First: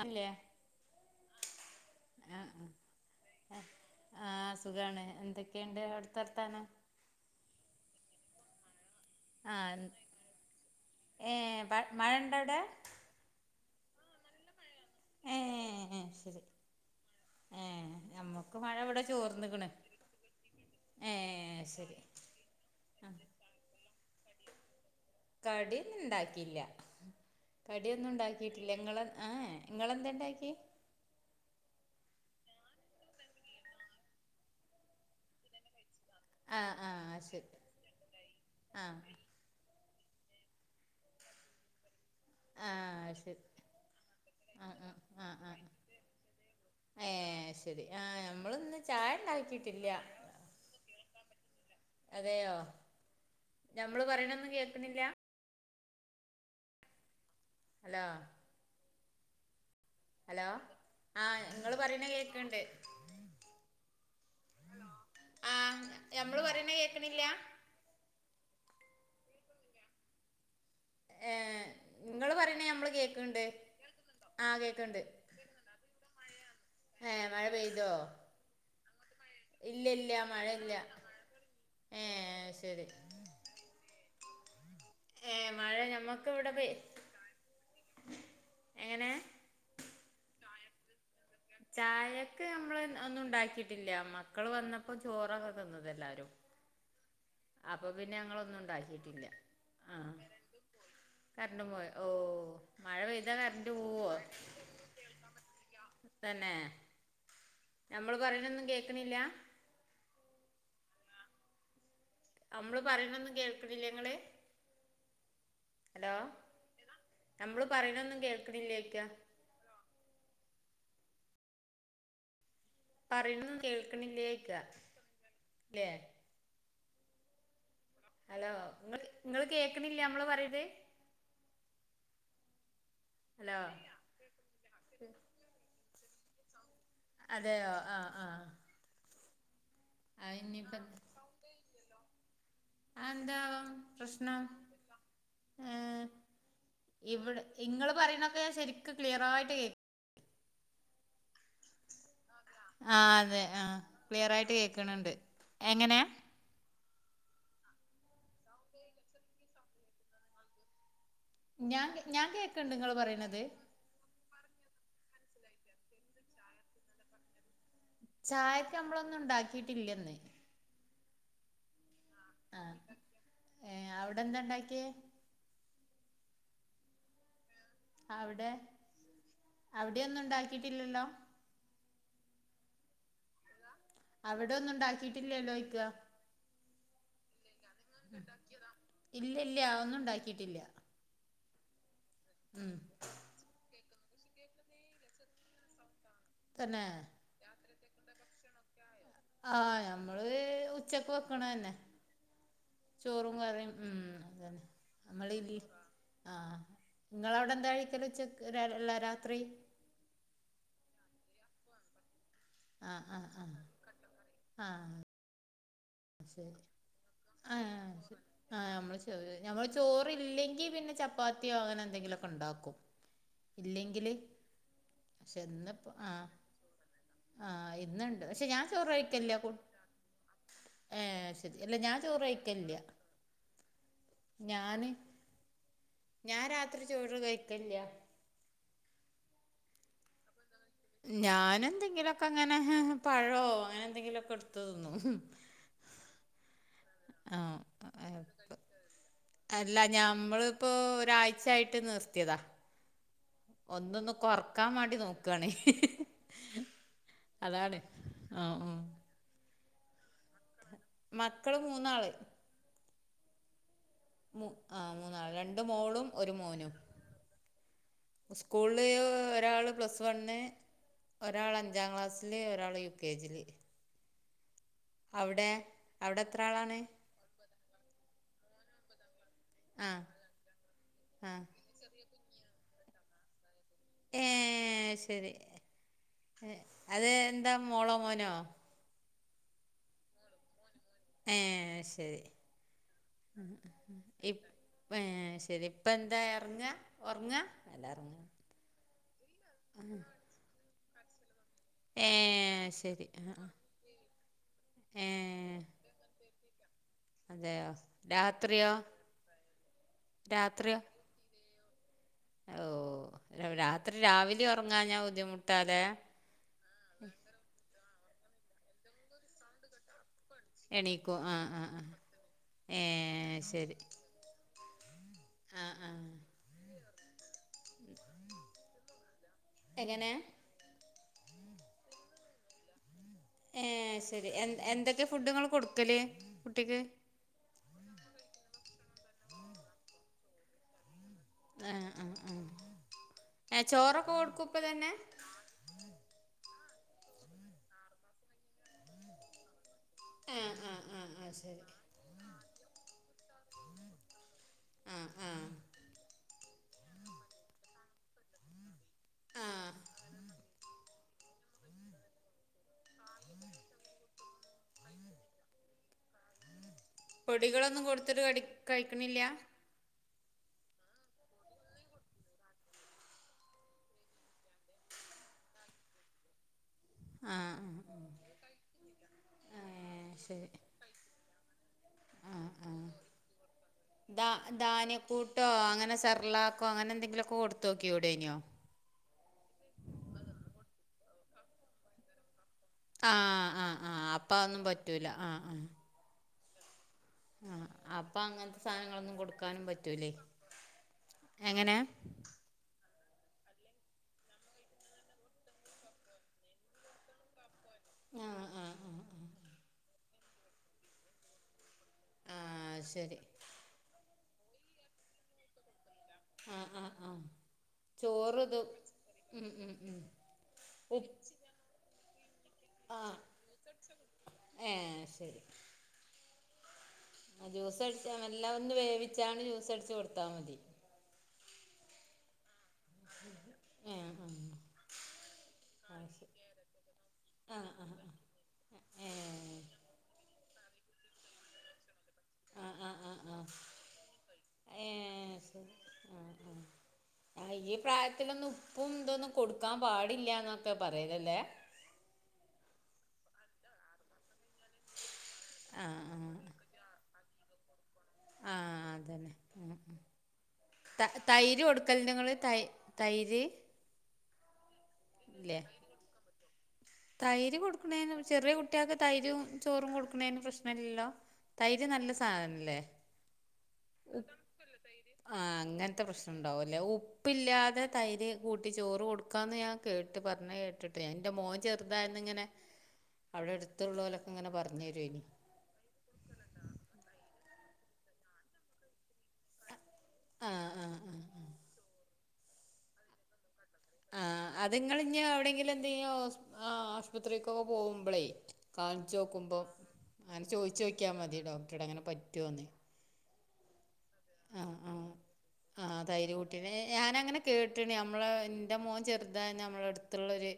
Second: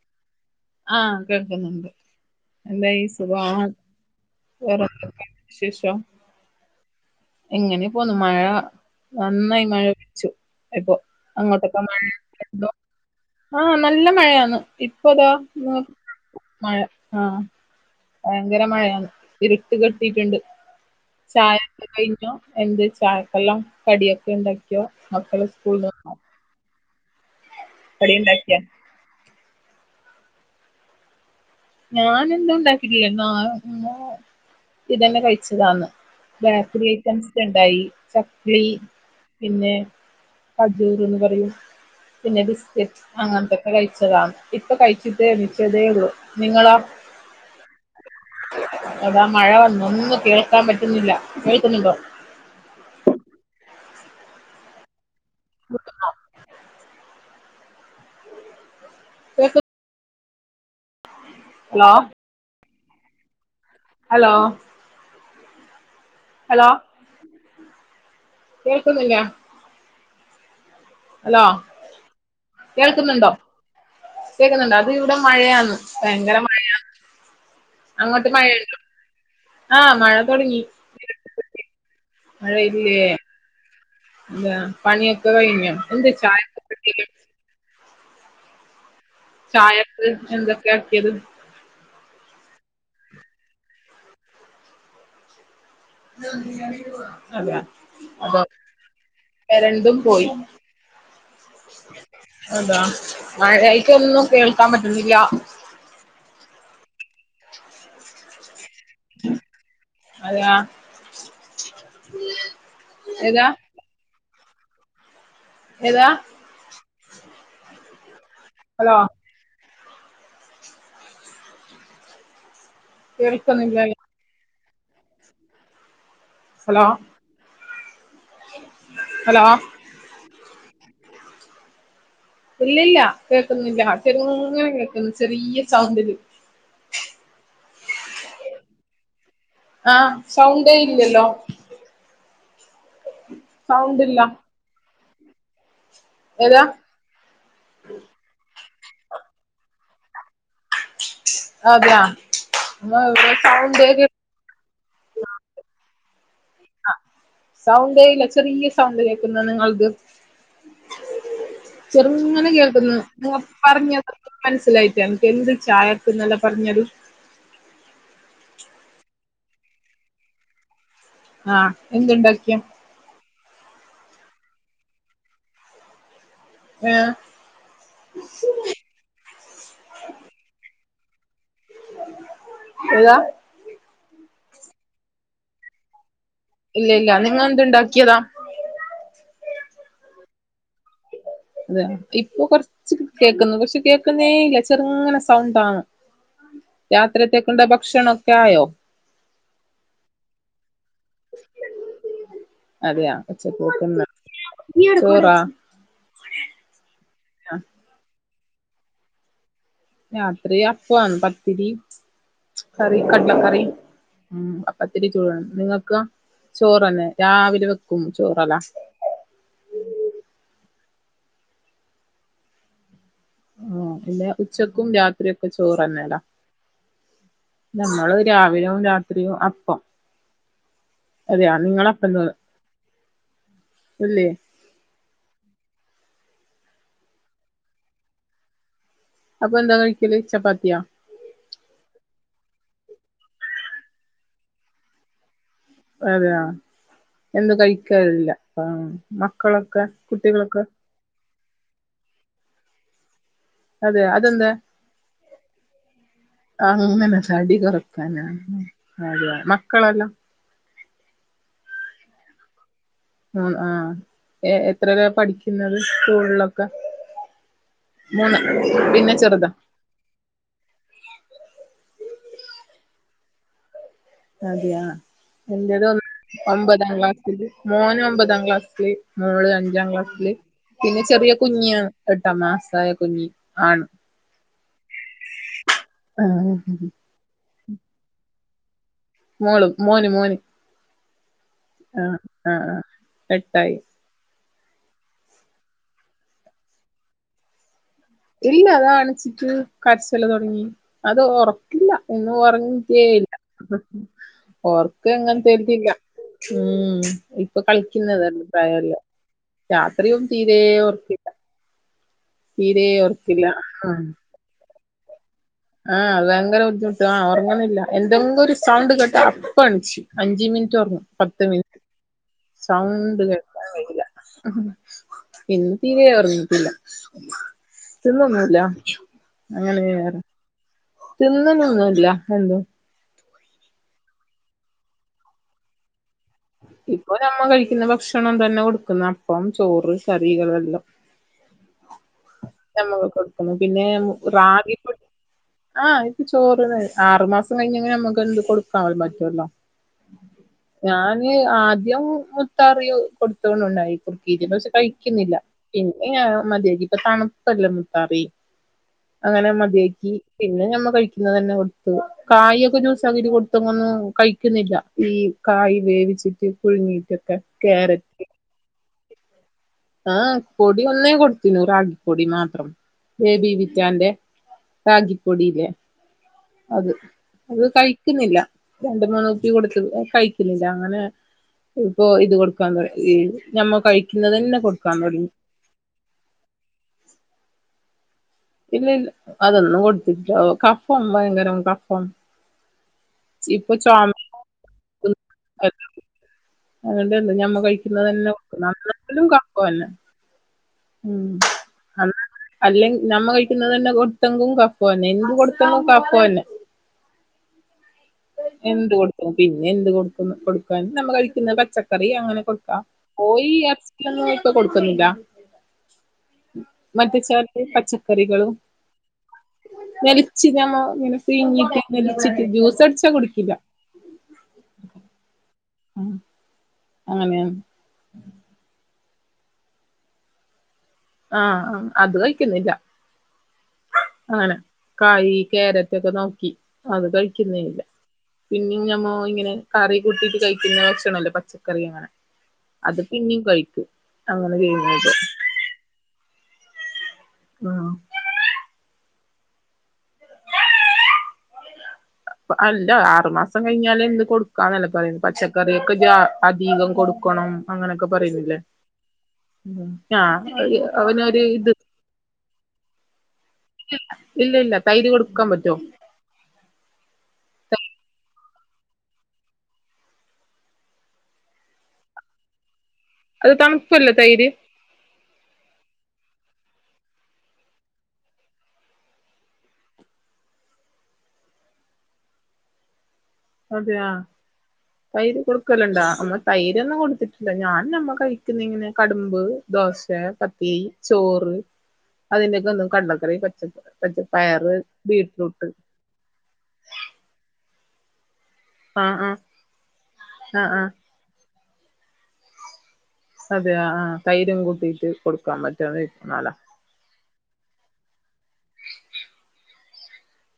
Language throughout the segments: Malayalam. ആള് ഇല്ലേ ആഹ് കേൾക്കുന്നുണ്ട് എന്തായി സുഖണോ ആഹ് ആഹ് വേറെ സുഖാണ് എന്തൊക്കെട്ട് എന്തൊക്കെയുണ്ട് വിശേഷം അവിടുത്തെ വർത്താനം എങ്ങനെ പോന്നു മഴ നന്നായി മഴ ആഹ് വെച്ചു ഇപ്പ അങ്ങോട്ടൊക്കെ ഏഹ് മഴ ഇണ്ട അവിടെ ഇടോ ആഹ് നല്ല മഴയാണ് ഇപ്പൊതാ ഏഹ് ശരി മഴ ആഗ് ഏഹ് നമ്മുക്ക് ഭയങ്കര മഴ ഇവിടെ മഴയാണ് ചോർന്ന്ക്ക്ണ് ഇരുട്ട് കെട്ടിയിട്ടുണ്ട് ഏഹ് ചായയൊക്കെ ശരി കഴിഞ്ഞോ എന്ത് ചായക്കെല്ലാം കടിയൊക്കെ ഉണ്ടാക്കി മക്കള് സ്കൂള്ന്ന് വന്നോ ഉണ്ടാക്കിയില്ല കടിയൊന്നും കടി ഉണ്ടാക്കിയാ ഉണ്ടാക്കിട്ടില്ല ഇങ്ങള് ആ ഇങ്ങളെന്തോണ്ടാക്കി ഞാന് ഒന്നും ഉണ്ടാക്കില്ല ഇതന്നെ കഴിച്ചതാന്ന് ആഹ് ബേക്കറി ആഹ് ഐറ്റംസ് ശരി ഉണ്ടായി. [unintelligible] ആഹ് പിന്നെ അജൂറ് എന്ന് പറയും. പിന്നെ ബിസ്കറ്റ് ആഹ് ശരി അങ്ങനത്തൊക്കെ കഴിച്ചതാ. ആഹ് ആഹ് ഇപ്പകഴിച്ചിട്ട് ആഹ് ആഹ് ഏണിറ്റതെ ഒള്ളു. നിങ്ങളാ, ഏഹ് ശരി ആഹ് നമ്മളിന്ന് ചായ അതാ മഴ വന്നു ഇണ്ടാക്കിയിട്ടില്ല ഒന്നും കേൾക്കാൻ പറ്റുന്നില്ല. [unintelligible] ന്നുണ്ടോ? അതെയോ, ഞമ്മള് പറയണ ഒന്നും കേൾക്കുന്നില്ല? [unintelligible] അലോ [unintelligible] ഹലോ ആഹ ഇങ്ങള് ഹലോ പറയണ കേക്കണ്ട്. ഹലോ ആഹ ഞമ്മള് പറയുന്ന കേക്കണില്ല? കേൾക്കുന്നില്ല. ഏഹ് ഇങ്ങള് പറയണേ ഞമ്മള് കേക്കണ്ട്. ആ കേക്കന്നോണ്ട. അത് കേക്കണ്ട് ഇവിടെ മഴയാണ്. ഭയങ്കര മഴയാണ്. ഏ മഴ പെയ്തോ. ആഹ് ഇല്ലില്ല മഴ തുടങ്ങി മഴയില്ല. ഏഹ് ശരി. ബ പണിയൊക്ക ഏ കഴിഞ്ഞോ? മഴ എന്താ ഞമ്മക്ക് ഇവിടെ പെയ് ചായകൊക്കെ [unintelligible] എങ്ങനെ? ചായക്ക് എന്തൊക്കെയ ആക്കിയത്? ചായക്ക് ഞമ്മള് ഒന്നും ഉണ്ടാക്കിട്ടില്ല. മക്കള് വന്നപ്പോ ചോറാ കൊ [unintelligible] ല്ലാ. [unintelligible] അപ്പൊ പിന്നെ അതോ ഞങ്ങളൊന്നു ണ്ടാക്കിട്ടില്ല കരണ്ടും ആഹ. പോയി കറണ്ടു പോയൊ. ഓ അതാ മഴ പെയ്താ കറണ്ട് പോവോ. മഴയായിട്ടൊന്നും കേൾക്കാൻ പറ്റുന്നില്ല തന്നെ ഞമ്മള് പറയണൊന്നും കേക്കണില്ല? [unintelligible] നമ്മള് പറിണൊന്നും ഏതാ കേൾക്ണ്ല്ല്യങ്ങള്, ഏതാ ഹലോ. നമ്മള് പറിണതോന്നും ഹലോ കേൾക്ണില്ലേക്ക്യ. കേൾക്കുന്നില്ലല്ലോ പറീണത്കേൾണില്ലേയ് ക്ക ല്ലെ. ഹലോ. ഹലോ ങ്ങള് ങ്ങള് ഹലോ കേക്ണില്ല്യ നമ്മള് പറീണത്. ഇല്ലില്ല കേക്കുന്നില്ല. ചെറങ്ങനെ കേൾക്കുന്നു ചെറിയ സൗണ്ടില്. അതെയോ ആഹ് ആഹ്. ആഹ സൗണ്ടേ ഇല്ല്യല്ലോ. അത് എന്താവോ സൗണ്ടില്ല പ്രശ്നം. ഏ ഏതാ. ഇവിടെ ഇങ്ങള് പറയണൊക്കെ ഞാൻ ശരിക് ക്ലിയറായിട്ട് കേ അതെയാ ആഹ് അതെ ആ സൗണ്ടേ കേ ക്ലിയറായിട്ട് കേക്കണണ്ട്. എങ്ങനെ? ആ സൗണ്ടേ ഇല്ല. ചെറിയ സൗണ്ട് കേക്കുന്നു നിങ്ങള്ത്. ഞാൻ ഞാൻ ചെറുങ്ങനെ കേക്കണ്ട് നിങ്ങള് കേൾക്കുന്നു മുവ പറയണത് പറഞ്ഞത്. പ്പൊ മനസ്സിലായിട്ടേ എന്ത് ചായക് ന്നല്ല പറഞ്ഞത്. ചായൊക് മ്മളൊന്നും ണ്ടാക്കിട്ടില്ലെന്ന്. ആഹ എന്തുണ്ട്. ആ ഏഹ് അവിടെന്താണ്ടാക്കിയേ? വ്യ അവിടെ അവിടൊന്നും ണ്ടാക്കിട്ടില്ലല്ലോ? ഏതാ അവിടെ ഒന്നുണ്ടാക്കിട്ടില്ലല്ലോയ്ക.. ഇല്ല ഇല്ല നിങ്ങെന്തുണ്ടാക്കിയതാ.? ഇല്ല്യ ല്ല്ഒന്നുണ്ടാക്കിട്ടില്ല.. അതെ ഇപ്പൊ കൊറച്ച് കേക്കുന്നു പഷെ കേക്കുന്നേയില്ല ചെറുങ്ങനെ സൗണ്ട ആണ്.. തന്നെ രാത്രിത്തേകു ണ്ട ഭക്ഷണോക്കെ ആയോ.. ആഹ ഞങ്ങള് ഉച്ചക്ക് വെക്കണന്നെ.. അതെയ ചോറും ഉച്ചക്ക് കറിം വെക്കുന്ന മ്മ്ഹ് അതന്നെ ചോറാ നമ്മള് ബീ ആഹ് നിങ്ങളവിടെന്താ കഴികല് ഉച്ചക്ക് രാല്ല രാത്രി.. രാത്രി അപ്പോം ആണ് പത്തിരി.. കറി ആഹ് ആഹ് കട്ല ആഹ് കറി മ്മ് ആഹ് അപ്പത്തിരി ചൂവാണ് നിങ്ങകൊ.. ശരി ചോറന്നെ രാവിലെ ആഹ് വെക്കും ശ ആഹ് ചോറലസ്.. ഞമ്മള് ചൊവ് നമ്മള് ചോറില്ലെങ്കി പിന്നെ ചപ്പാത്തിയോ അങ്ങനെ എന്തെങ്കിലുക്കെണ്ടാക്കും.. ഇല്ലെങ്കില് പിന്നെ ഉച്ചക്കും പഷെ രാത്രിയൊക്കെ ന്ന്പ്പോ ചോറന്നെല്ല ആഹ്‌.. ആഹ് നമ്മള് ഇന്ന്ണ്ട് പഷെ ഞാൻ രാവിലെയും ചോറ് രാത്രിയും കഴിക്കല്ല്യ കു അപ്പം ഏ അതെയാ ശരി എല്ല ഞാൻ നിങ്ങളപ്പം ചോറ് കഴിക്കലില്യ കല്യാ.. ഇല്ലയോ.. ഞാന് ഞാരാത്രി ചോറ് കഴിക്കലില്ല്യ അപ്പവെന്താ കഴിക്കല് ചപ്പാത്തിയൊ.. ഞാനന്തെങ്കിലുക്കെങ്ങനെ ഹ്ഹ് പഴോ അങ്ങനെ എന്തെങ്കിലുമൊക്കെ എടുത്ത് തിന്നു.. അതെയാ എന്ത് ആഹ്‌ കഴിക്കാറില്ല അയപ്പ് ആഹ് അല്ല മക്കളൊക്കെ കുട്ടികളൊക്കെ ഞമ്മളിപ്പോ ഒരാഴ് ചായിട്ട് നിർത്തിയതാ അതെ ഒന്നൊന്ന് കൊറക്കാൻ മാണ്ടി നോക്കാണേ.. അഹങ്ങനെ തടി കൊറക്കാന ആ മ്മ് ഉം. മക്കളെല്ലാം.. മക്കള് മൂന്നാള്.. മ്മ് ആ മൂ എ ആ എത്രലാ മൂന്നാള് രണ്ട് പഠിക്കുന്നത് മോളും സ്കൂളൊക്കെ.. സ്കൂളിലെ ഒരാള് പ്ലസ് വൺ ഒരാൾ അഞ്ചാംക്ലാസ്സില് ഒരാള് യുകെജില്.. അതെയാ.. അവ്ടെ അവ്ടെ.. ഒമ്പതാംക്ലാസ്സില് മോന് ഒമ്പതാം ക്ലാസ്സി മോള് ആ അഞ്ചാംക്ലാസ്സില് പിന്നെ ആ ചെറിയ കുഞ്ഞിയാ എട്ടാം മാസായ കുഞ്ഞി ആണ് ഏഹ് ശെരി ആഹ് അത് എന്താ മോളോ മോനോ? മോളും മോന് മോന് ഏഹ് ശെരി ആഹ് ആഹ് ആഹ് എട്ടായി ഇ ഏഹ് ശെരി ഇപ്പന്താ എറ്ങ്ങാ ഒറ്ങ്ങാ അല്ല എർങ്ങ ഇതല്ലതാണ്ച്ചി കരച്ചെല്ലതൊട്ങ്ങി അത് ഒറക്കില്ല ഇന്നു ഏഹ് ശരി ഒറങ്ങിറ്റെയില്ല. ആഹ് ആഹ് ഓർക്ക് ഏഹ് അങ്ങൻത്തെര്തില്ല ഉം ഇപ്പൊ അതെയോ കളിക്കുന്നത് രാത്രിയോ പ്രായല്ലെ രാത്രിയും തീരെ രാത്രിയോ ഒറ്ക്കി ഓർക്കില്ല ഓഹ് രാത്രി ആഹ് രാവലിയൊർങ്ങാഞ്ഞ ബുദ്ധിമുട് ആഹ് ഭയങ്കര ബുദ്ധിമുട്ട ആഹ് ഒറങ്ങ് ണ്ല്ല എന്തെങ്കൊരു സൗണ്ട്കേട്ട അപ്പെൺച് അഞ്ച്മിൻറ്റൊറ്ങ്ങും എണീക്കും പത്ത് ആഹ് മിൻ ആഹ് ആഹ് സൗണ്ട് ഏഹ് ശരി കേൾക്കാകഴിയ്യൂല്ലാ ആഹ് ഇന്ന്പ്പി ആഹ് ഒർന്ന്ട്ടില്ല തിന്നൊന്നുമില്ല അങ്ങനെയ എങ്ങനെ തിന്ന്ണൊന്നുംല്ലാ എന്തും ഏഹ് ശെരി എന്ത എന്തൊക്കെ ഫുഡ്ങ്ങള് കൊടുക്കല് കുട്ടിക്ക് ഇപ്പൊ നമ്മകഴിക്കുന്ന ഭക്ഷണംതന്നെ കൊടുക്കുന്ന അപ്പം ചോറ് കറികളു എല്ലാം ആഹ് ആഹ് ആഹ് നമ്മക്ക് കൊട്ക്കണം ഏഹ് പിന്നെ ചോറൊക്കെ കൊടുക്കും ഇപ്പ റാഗിപൊ തന്നെ ആഹ് ഇപ്പ ചോറ്ന്ന് ആറ്മാസം കഴിഞ്ഞയ്ഞ്ഞ മ്മക്ക് എന്തു കൊടുക്കാപറ്റുവല്ലോ ആഹ്ആഹ് ആഹ് ആഹ് ശരി ആദ്യം മുത്താറി കൊടുത്തുകൊണ്ടുണ്ടായി കുക്കീത്ക്ഷെ ആഹ് കഴിക്കുന്നില്ല. ആഹ് പിന്നെഞാമതിയാക്കി ഇപ്പതണുപ്പല്ലെ മുത്താറി.. അങ്ങനെ ആഹ് മത്യാക്കി പിന്നെ ഞമ്മ കഴിക്കുന്നതന്നെ കൊടുത്ത് കായൊക്കെ ജൂസകിട്ട് കൊടുത്ത്ങ്ങൊന്നും കഴിക്കുന്നില്ല ഈ കായിവേവിച്ചിട്ട് പുഴുങ്ങിട്ട് പൊടികളൊന്നും കൊട്ത്തിട്ട് കടി കഴിക്ണില്ല്യ ആഹ് പൊടി ഒന്നേകൊട്ത്തിനു റാഗിപ്പൊടി മാത്രം ബേബി വിറ്റാന്റെ റാഗിപൊടി ല്ലെ അത് ആഹ് അത് ആഹ് ആഹ് കഴിക്ക്ന്നില്ല രണ്ട് മൂന്ന് കുപ്പി കൊടുത്ത് ഏഹ് ശരി കഴിക്കുന്നില്ല അങ്ങനെ ഇപ്പൊ ആഹ് ആഹ് ഇത്കൊട്ക്കാന്തൊട്ങ്ങി ഞമ്മ കഴിക്കുന്നതന്നെ കൊട്ക്കാന്തൊട്ങ്ങി ഓഹ് അങ്ങനെ സെർല്ല ർക്കൊ അങ്ങനെന്തെങ്കിലൊക്ക കൊട് തൊക്ക്യുടെനിയോ ഇല്ല ഇല്ല അതൊന്നും കൊടുത്തില്ല കഫം ഭയങ്കരം കഫം ആഹ് ഇപ്പൊ ആഹ് ആഹ് ചുമ അപ്പഅന്നും പറ്റൂല ആഹ് ആഹ് [unintelligible] ആഹ് കഴിക്കുന്നത് തന്നെ അപ്പങ്ങൻത്തെ സാധനങ്ങളൊന്നും നന്നായാലും കഫം കൊടുക്കാനും തന്നെ പറ്റൂല്ലേ എങ്ങനെ അല്ലെങ്ക നമ്മ കഴിക്കുന്നതന്നെ കൊടുത്തെങ്കും കഫൊന്നെ എന്ത് കൊടുത്തെങ്കും കഫന്നെ ആഹ് ആഹ് എന്ത് ആഹ് ആഹ് കൊടുക്കും പിന്നെ എന്ത് കൊടുക്കുന്ന് കൊടുക്കാന് നമ്മ കഴിക്കുന്ന പച്ച ചക്കറി അങ്ങനെ കൊട്ക്കാ ആഹ് ശരി കോയി എർച്ചിനൊന്നുംപ്പൊ കൊടുക്കുന്നില്ല ആഹ് ആഹ് മറ്റ ആഹ് ചർ ചോറ് പച്ചക്കറികളും ഇത് ഉം ഉം ഉം നെല്ച്ച്‌ ഞമ്മ ഉപ്പ് ഇങ്ങനെ പീങ്ങിട്ട് നെല്ച്ചിട്ട് ജ്യൂസട്‌ച്ച്‌ ആഹ് ഏഹ് ശെരി ഉം ആഹ് ജ്യൂസട്ച്ച മെല്ലെ ഒന്ന് വേവിച്ചാണ്ട് ജ്യൂസട്ച്ച് കൊടുത്താ മതി ആഹ് ആഹ് അത് കഴിക്കുന്നില്ല [unintelligible] അങ്ങനെ കായ് കാരറ്റ് ഒക്കെ ശരി നോക്കി അത് കഴ ആഹ് ആഹ് ആഹ് പിന്നെ ഞമ്മ ഇങ്ങനെ ഏഹ് കറി കൂട്ടിട്ട് കഴിക്കുന്ന ഭക്ഷണല്ലോ പച്ചക്കറി അങ്ങനെ ആഹ് അത് ആഹ് ആഹ് പിന്നെയും ആഹ് കഴിക്കും അങ്ങനെ ചെയ്യ്ന്നുണ്ട് ഏഹ് ആഹ് ആഹ് ആഹ് ഉം ഇപ്രായ ത്തിലൊന്നും ഉപ്പും ഇന്തൊന്നും കൊടുക്കാൻ പാടില്ല എന്നൊക്കെ പറയതല്ലേ അഹ് അല്ല ആറുമാസം കഴിഞ്ഞാല് എന്ത് കൊടു ന്നല്ല പറയുന്നത് പച്ചക്കറിയൊക്കെ ആഹ് ജ ആഹ് അധികം കൊടുക്കണം അങ്ങനെയൊക്കെ പറയുന്നില്ലേ ആഹ് അതന്നെ ഉം ആഹ് അവനൊരു ഇത് കല്ഞ്ഞങ്ങൾ തൈ തൈര് ഇല്ല ഇല്ല തൈര് കൊടുക്കാൻ ഇല്ലേ പറ്റോ തൈര് കൊടുക്കുന്നേന് ചെറിയ കുട്ടിൾക്ക് തൈരും ചോറും കൊടുക്കുന്നേൻ പ്രശ്നം ഇല്ലല്ലോ തൈര് നല്ല സാധനല്ലേ അത് തണുപ്പല്ലേ [unintelligible] തൈര് ആഹ് അങ്ങനത്തെ പ്രശ്നം ഉണ്ടാവുല്ലേ ഉപ്പില്ലാതെ തൈര് കൂട്ടി ചോറ് കൊടുക്കാമന്ന് ഞാൻ കേട്ട് പറഞ്ഞ കേട്ടിട്ട് എൻന്റെ മോൻ ചെറുതായിന്നിങ്ങനെ അവിടെ അടുത്തുള്ളവലൊക്കെ ഇങ്ങനെ പറഞ്ഞു തരുമനി ക്കലുണ്ടാ അമ്മ തൈരന്നും കൊടുത്തിട്ടില്ല ഞാനമ്മ കഴിക്കുന്ന ഇങ്ങനെ കടുമ്പ്, ദോശ, ആഹ് പത്തിരി, ആഹ് ആഹ് ആഹ് ചോറ് അതിന്റെ ഒക്കെ ഒന്നും കടലക്കറി കൊച്ചക്ക ആഹ് അതിങ്ങൾ ഞ് എവിടെയങ്കിലും എന്ത ആശുപത്രിക്കൊക്കെ പോകുമ്പോളേ കാണിച്ച് ആഹ് ആഹ് നോക്കുമ്പോൾ അങ്ങനെ ആഹ് ചോദിച്ചു ആഹ് നോക്കില് മതി ഡോക്ടറോട് അങ്ങനെ പറ്റുമോന്ന് അതെ ആഹ് തൈരും കൂട്ടീട്ട് കൊടുക്കാൻ പറ്റന്ന് നാല ഏഹ് ഞാന അങ്ങനെ കേട്ടണ് നമ്മളെ എന്റെ മോൻ ചെറുതയാന്ന് നമ്മള അടുത്തുള്ളൊരു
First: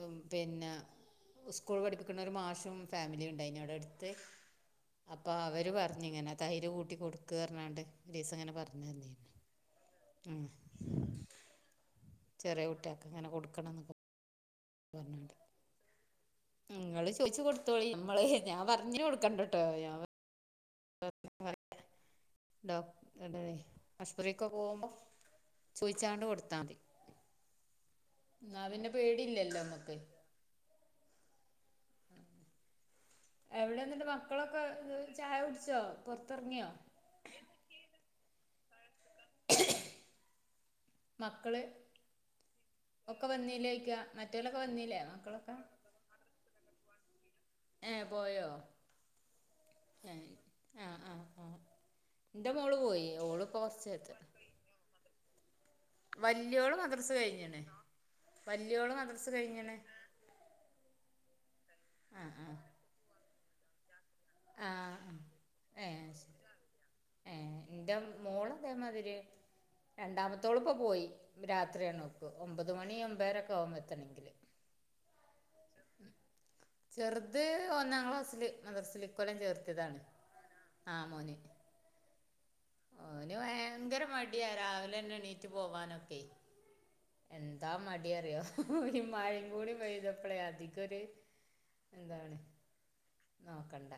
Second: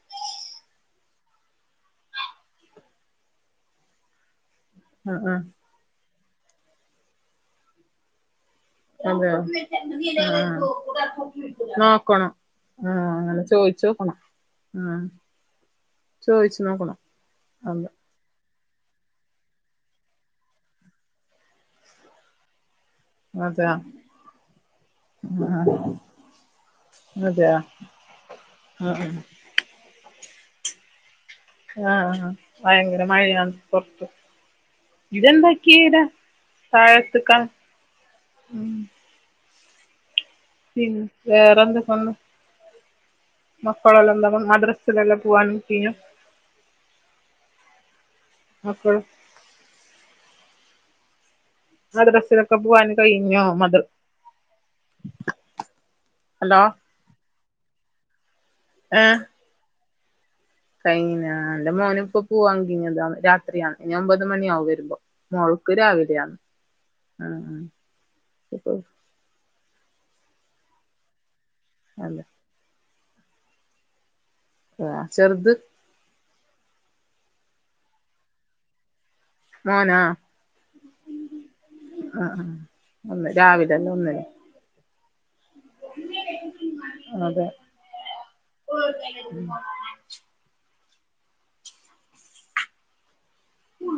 ഉം പിന്നെ സ്കൂൾ പഠിപ്പിക്കുന്ന ഒരു മാഷും ഫാമിലിയും ഉണ്ടായിനി അവിടെ അടുത്ത് ആഹ് അപ്പൊ ആഹ് അവര് പറഞ്ഞിങ്ങനെ തൈര് കൂട്ടി കൊടുക്കു പറഞ്ഞാണ്ട് ഒരീസം അങ്ങനെ പറഞ്ഞ തന്നന് അതെയോ ഉം ആഹ് നോക്കണം ചെറിയ ആഹ് കുട്ടിൾക്ക് ഇങ്ങനെ അങ്ങനെ കൊടുക്കണന്നൊക്ക ചോയിച്ചോക്കണം ആഹ് പറഞ്ഞ്ണ്ട് ചോയിച്ചു നോക്കണം നിങ്ങള് ചോദിച്ചു അതെ കൊടുത്തോളി നമ്മളേ ഞാൻ പറഞ്ഞകൊടുക്കണ്ടിട്ടോ ഞ [unintelligible] ഇണ്ടോ? ഇടേ അതെയാ ആശുപത്രിക്കൊക്കെ പോവുമ്പോൾ ചോയിച്ചാണ്ട് കൊടുത്താമതി അതെയ ന്നാ പിന്നെ പേടില്ലല്ലോമ്മക്ക്. ആഹ് ആ ഭയങ്കര മഴയ. എവിടെ എന്നിട്ട് [unintelligible] മക്കളൊക്കെ ഇത് ചായ കുടിച്ചോ ഇതെന്താക്കിയേത പുറത്തിറങ്ങിയോ പാഴ്ത്തക്ക- ഉം.. പി മക്കള് വേറെ എന്താ [unintelligible] ഒക്കെ വന്നീലേയ്ക്ക മറ്റേവലൊക്കെ വന്നീലേ മദ്രസിലെല്ലാം മക്കളൊക്കെ? പോവാനും കഴിഞ്ഞോ ഏഹ് പോയോ മക്കള് എ ആഹ് ആ ആ ആ. ആ എന്റെ മദ്രാസിലൊക്കെ മോള് പോവൻ പോയി ഓള് കഴിഞ്ഞോ ഇപ്പോ മദ് കൊറച്ചേരത്തെ വല്യോള് മദ്രസ് കഴിഞ്ഞണേ വല്യോള് മദ്രസ് കഴിഞ്ഞണ്. കൈനോ എന്റെ മോന ഇപ്പൊ ആ ആ പോവാങ്കിത രാത്രിയാണ്. നി ഒമ്പത് മണിയാവ ആ വരുമ്പോ ആ മോൾക്ക് രാവിലെയ. ഏഹ് എന്റെ മോള ഇപ്പൊ ആതേമാതിരി- രണ്ടാമത്തോളം ഇപ്പൊ പോയി അല്ല രാത്രിയാണ്പ്പ ഒമ്പത് മണി ഒുമമ്പേരൊക്കെ ആവുമ്പോ എത്തണെങ്കില്. അഹ്ചെറുത്- ചെറുത് ഒന്നാം ക്ലാസ്സില് മദർസില്. ഇകൊല്ലം ചേർത്തതാണ് മോനാ ആ മോനേ. ആഹ് ആഹ് ഒന്ന് രാവിലെന്നെ ഭയങ്കര മൂന്ന്- മടിയാ രാവിലെന്നെ എണീറ്റ് പോവാനൊക്കെ അതെ എന്താ മടീ അറിയോ ഒരു മയേം കൂടി പെയ്തപ്പളെ അതി ക്കൊര് എന്താണ് നോക്കണ്ട.